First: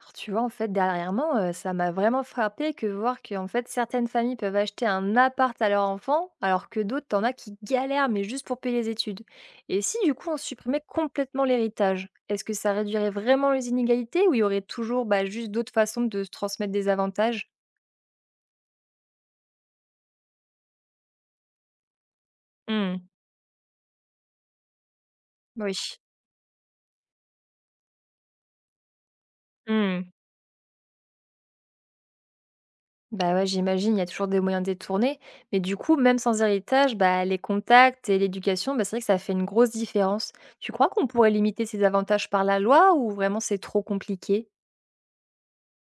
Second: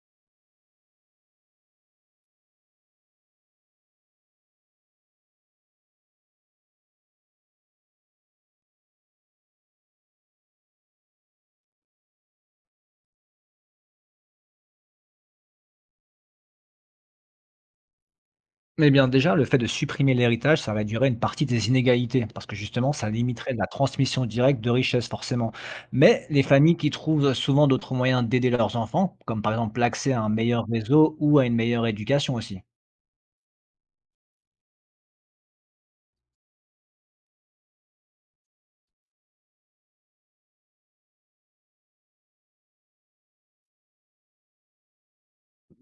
Alors, tu vois, en fait, dernièrement, ça m'a vraiment frappé que voir que en fait, certaines familles peuvent acheter un appart à leur enfant, alors que d'autres, t'en as qui galèrent, mais juste pour payer les études. Et si, du coup, on supprimait complètement l'héritage, est-ce que ça réduirait vraiment les inégalités ou il y aurait toujours, bah, juste d'autres façons de se transmettre des avantages? Eh bien, déjà, le fait de supprimer l'héritage, ça réduirait une partie des inégalités, parce que justement, Mmh. ça limiterait la transmission directe de richesses, forcément. Oui. Mais les familles qui trouvent souvent d'autres moyens d'aider leurs enfants, comme par exemple Mmh. l'accès à un meilleur réseau ou à une meilleure éducation aussi. Bah ouais, j'imagine, il y a toujours des moyens détournés. Mais du coup, même sans héritage, bah, les contacts et l'éducation, bah, c'est vrai que ça fait une grosse différence. Tu crois qu'on pourrait limiter ces avantages par la loi ou vraiment c'est trop compliqué?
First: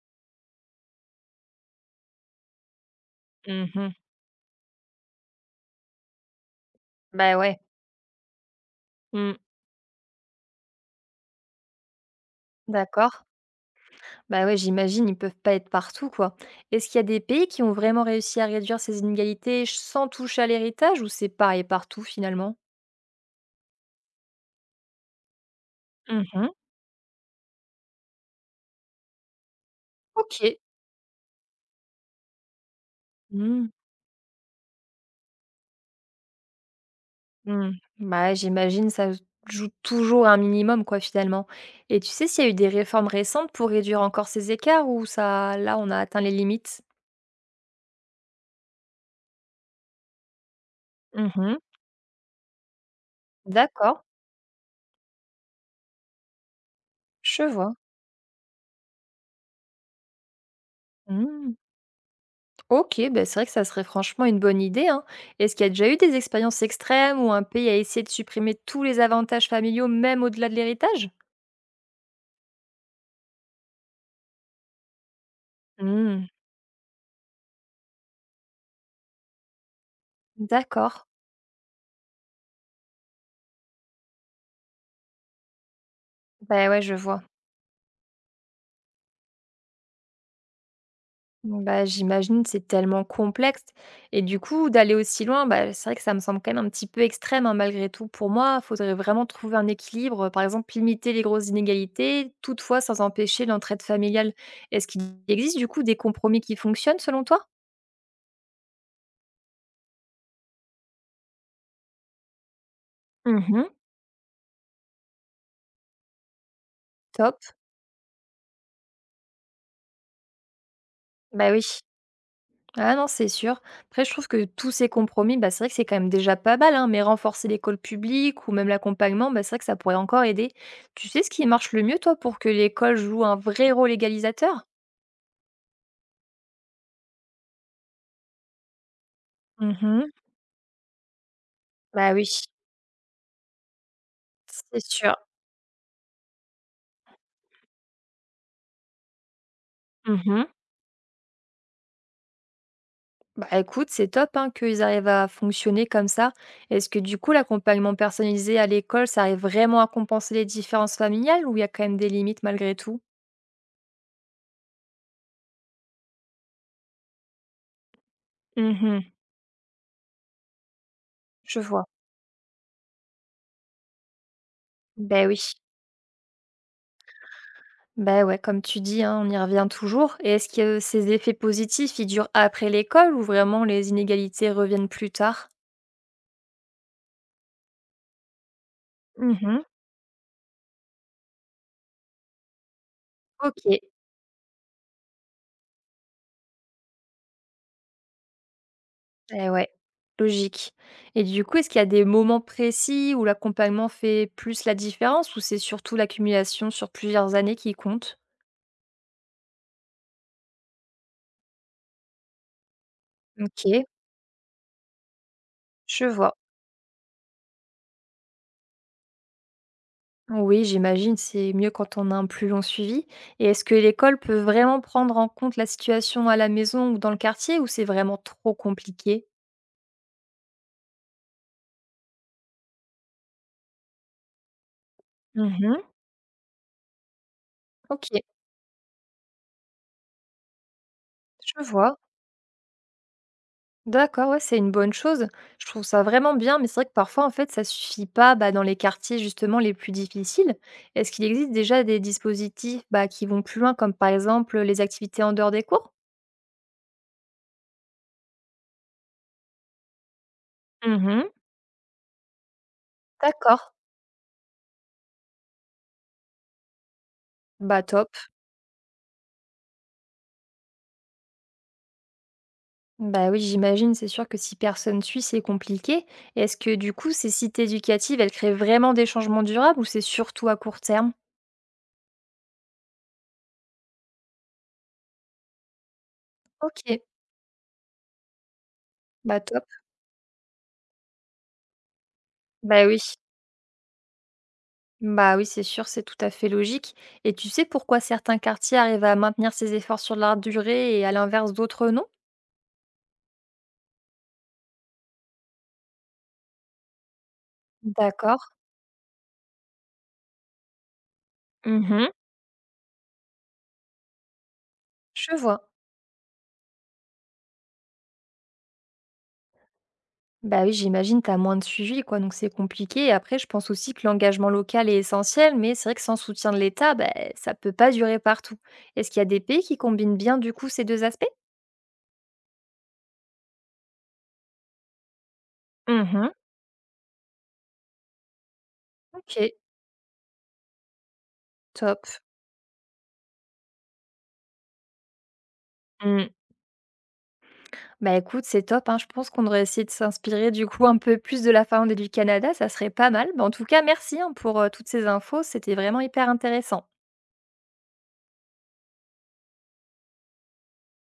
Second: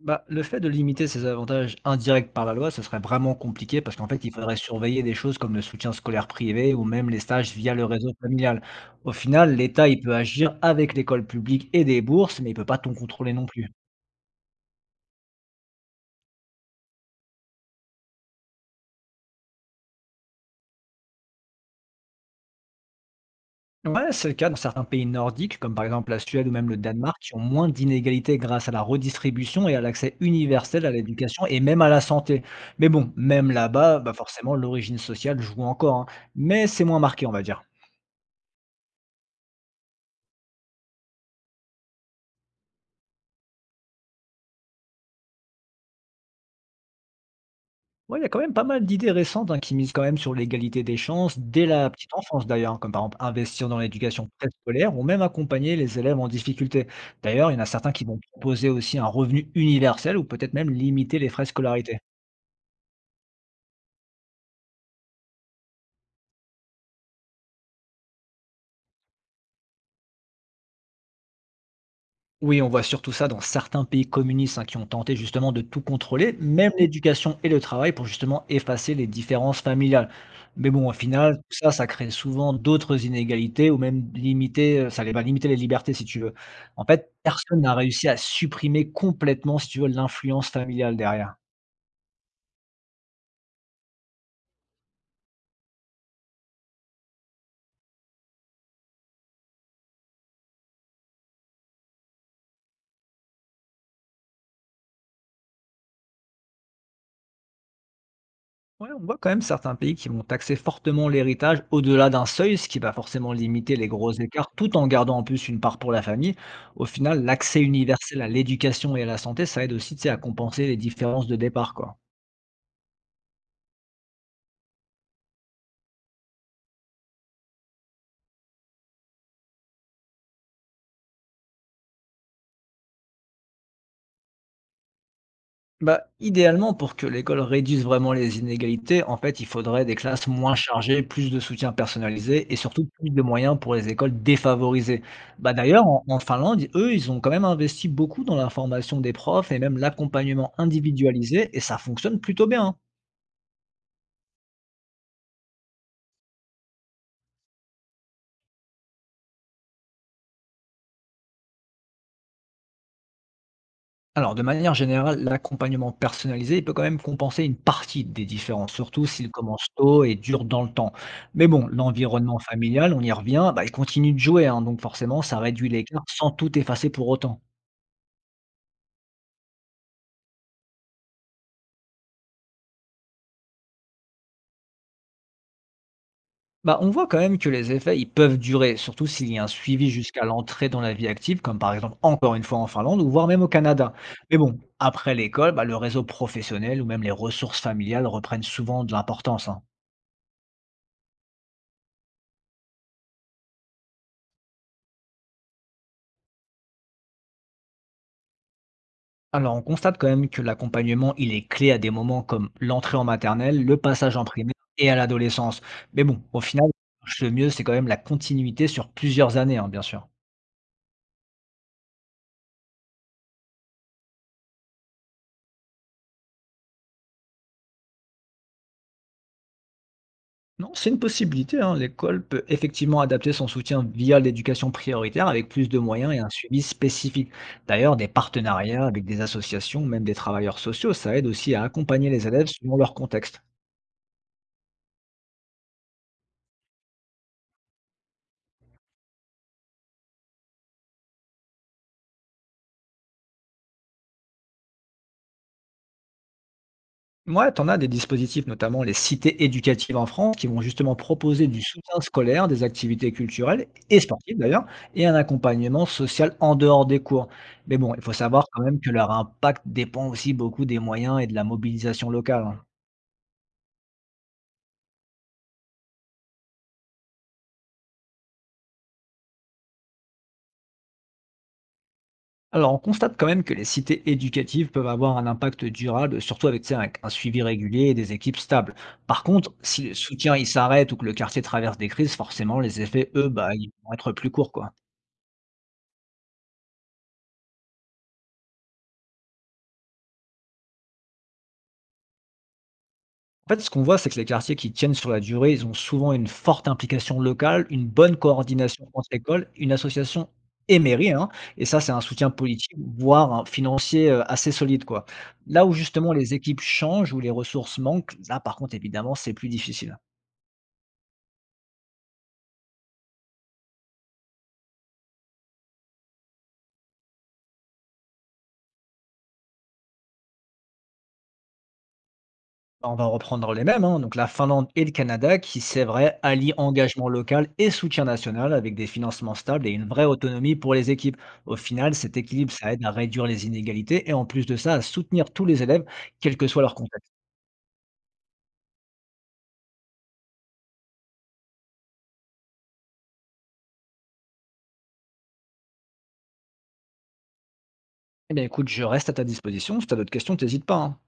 Bah, le fait de limiter ces avantages indirects par la loi, ce serait vraiment compliqué Mhm. parce qu'en fait, il faudrait surveiller des choses comme le soutien scolaire privé ou même les Bah stages ouais. via le réseau familial. Au Mm. final, l'État, il peut agir avec l'école publique et des bourses, mais il peut pas tout D'accord. contrôler non plus. Bah ouais, j'imagine, ils peuvent pas être partout, quoi. Est-ce qu'il y a des pays qui ont vraiment réussi à réduire ces inégalités sans toucher à l'héritage ou c'est pareil partout finalement? Ouais, c'est le cas dans certains pays nordiques, comme par exemple la Suède Mhm. ou même le Danemark, qui ont moins d'inégalités grâce à la redistribution et à l'accès Ok. universel à l'éducation et même à la santé. Mais bon, même Hmm. là-bas, bah forcément, l'origine sociale joue encore, hein. Mais c'est moins marqué, on va dire. Mmh. Bah, ouais, j'imagine ça se joue toujours un minimum quoi, finalement. Et tu sais s'il y a eu des réformes récentes pour réduire encore ces écarts ou ça là, on a atteint les limites? Ouais, il y a quand même pas mal d'idées récentes hein, qui misent quand même sur l'égalité des chances Mmh. dès la petite enfance d'ailleurs, hein, comme par exemple investir dans D'accord, l'éducation préscolaire ou même accompagner les élèves en difficulté. je D'ailleurs, il y en a vois. certains qui vont proposer aussi un revenu universel ou peut-être même limiter les frais de Mmh. scolarité. OK, bah, c'est vrai que ça serait franchement une bonne idée, hein. Est-ce qu'il y a déjà eu des expériences extrêmes où un pays a essayé de supprimer tous les avantages familiaux, même au-delà de l'héritage? Oui, on voit surtout ça dans certains pays communistes hein, qui ont tenté justement de tout Mmh. contrôler, même l'éducation et le travail, pour justement effacer les différences familiales. Mais bon, au D'accord. final, tout ça, ça crée souvent d'autres inégalités ou même limiter, ça les va limiter les libertés si tu veux. Bah, ouais, En je fait, vois. personne n'a réussi à supprimer complètement, si tu veux, l'influence familiale derrière. Mmh, bah, j'imagine, c'est tellement complexe et du coup, d'aller aussi loin, bah, c'est vrai que ça me semble quand même un petit peu extrême, hein, malgré tout. Pour moi, il faudrait vraiment trouver un équilibre, par exemple, limiter les grosses inégalités, toutefois sans empêcher l'entraide familiale. Est-ce qu'il existe du coup des compromis qui fonctionnent selon toi? Ouais, on voit quand même certains pays qui vont taxer fortement l'héritage au-delà d'un seuil, ce qui va forcément Mmh. limiter les gros écarts, tout en gardant en plus une part pour la famille. Au final, Top, l'accès universel à l'éducation et à la santé, ça aide aussi, tu sais, à compenser les différences de bah, oui. départ, quoi. Ah non, c'est sûr. Après, je trouve que tous ces compromis, bah, c'est vrai que c'est quand même déjà pas mal, hein, mais renforcer l'école publique ou même l'accompagnement, bah, c'est vrai que ça pourrait encore aider. Tu sais ce qui marche le mieux, toi, pour que l'école joue un vrai rôle égalisateur? Bah, idéalement, pour que l'école réduise vraiment les inégalités, en fait, il faudrait des Mhm. classes moins chargées, plus de soutien Bah oui, personnalisé et surtout plus de moyens pour les écoles c'est défavorisées. sûr. Bah, d'ailleurs, en Finlande, eux, ils ont quand même investi beaucoup dans la formation des profs et même Mhm. l'accompagnement individualisé et ça fonctionne plutôt bien. Bah écoute, c'est top hein, qu'ils arrivent à fonctionner comme ça. Est-ce que du coup, l'accompagnement personnalisé à l'école, ça arrive vraiment à compenser les différences familiales ou il y a quand même des limites malgré tout? Alors, de manière générale, l'accompagnement personnalisé, il peut quand même compenser une partie des différences, surtout Mhm. s'il commence tôt et dure dans le temps. Mais Je bon, vois. l'environnement familial, on y revient, bah, il continue de jouer, hein, donc forcément, Bah ça oui. réduit l'écart sans tout effacer pour autant. Bah, ouais, comme tu dis, hein, on y revient toujours. Et est-ce que ces effets positifs, ils durent après l'école ou vraiment les inégalités reviennent plus tard? Bah, on voit quand même que les effets, ils peuvent durer, surtout s'il y a un Mmh. suivi jusqu'à l'entrée dans la vie active, comme par exemple encore une fois en Finlande ou voire même au OK, Canada. Mais bon, après l'école, bah, le réseau professionnel ou même les ressources familiales reprennent souvent de l'importance, eh hein. ouais, logique. Et du coup, est-ce qu'il y a des moments précis où l'accompagnement fait plus la différence ou c'est surtout l'accumulation sur plusieurs années qui compte? Alors, on constate quand même que l'accompagnement, il est clé à des moments comme l'entrée en maternelle, le OK, passage en primaire et à l'adolescence. Mais je bon, vois. au final, ce qui marche le mieux, c'est quand même la continuité sur plusieurs années, hein, bien sûr. Oui, j'imagine, c'est mieux quand on a un plus long suivi. Et est-ce que l'école peut vraiment prendre en compte la situation à la maison ou dans le quartier ou c'est vraiment trop compliqué? Non, c'est une possibilité, hein. L'école peut effectivement adapter son soutien via l'éducation prioritaire avec plus de Mmh. moyens et un suivi spécifique. D'ailleurs, des OK. partenariats avec des associations, même des travailleurs sociaux, ça aide aussi Je à vois. accompagner les élèves selon leur contexte. D'accord, ouais, c'est une bonne chose. Je trouve ça vraiment bien, mais c'est vrai que parfois, en fait, ça suffit pas bah, dans les quartiers justement les plus difficiles. Est-ce qu'il existe déjà des dispositifs bah, qui vont plus loin, comme par exemple les activités en dehors des cours? Ouais, t'en as des dispositifs, notamment les cités éducatives en France, qui vont justement Mhm. proposer du soutien scolaire, des activités D'accord. culturelles et sportives d'ailleurs, et un accompagnement social en dehors des cours. Mais Bah bon, il top. faut savoir quand même que leur impact dépend aussi beaucoup des moyens et de la mobilisation locale, hein. Bah oui, j'imagine, c'est sûr que si personne suit, c'est compliqué. Est-ce que du coup, ces cités éducatives, elles créent vraiment des changements durables ou c'est surtout à court terme? Alors, on constate quand même que les cités éducatives peuvent avoir un impact durable, surtout avec, tu sais, Ok, un suivi régulier et des équipes stables. Par bah contre, top. si le soutien il s'arrête ou que le quartier traverse des crises, forcément les Bah oui. effets, eux, bah, ils vont être plus courts, quoi. Bah oui, c'est sûr, c'est tout à fait logique. Et tu sais pourquoi certains quartiers arrivent à maintenir ces efforts sur la durée et à l'inverse d'autres non? En fait, ce qu'on voit, c'est que les quartiers qui tiennent sur la durée, ils ont souvent une forte implication locale, une bonne D'accord. coordination entre écoles, une association et mairie, hein, et ça, c'est un Mhm. soutien politique, voire un financier assez solide, quoi. Je Là vois. où justement les équipes changent, où les ressources manquent, là, par contre, évidemment, c'est plus difficile. Bah oui, j'imagine, t'as moins de suivi, quoi, donc c'est compliqué. Et après, je pense aussi que l'engagement local est essentiel, mais c'est vrai que sans soutien de l'État, bah, ça peut pas durer partout. Est-ce qu'il y a des pays qui combinent bien, du coup, ces deux aspects? On va reprendre les mêmes, hein. Donc la Finlande et le Canada qui, c'est vrai, Mhm. allient engagement local et soutien national avec des Ok, financements stables et une vraie autonomie pour les équipes. Au final, top. cet équilibre, ça aide à réduire les inégalités et en plus de ça, à soutenir tous les élèves, quel que soit leur contexte. Bah, écoute, c'est top, hein. Je pense qu'on devrait essayer de s'inspirer du coup un peu plus de la Finlande et du Canada, ça serait pas mal. Bah, en tout cas, merci, hein, pour, toutes ces infos, c'était vraiment hyper intéressant. Eh bien écoute, je reste à ta disposition. Si tu as d'autres questions, n'hésite pas, hein.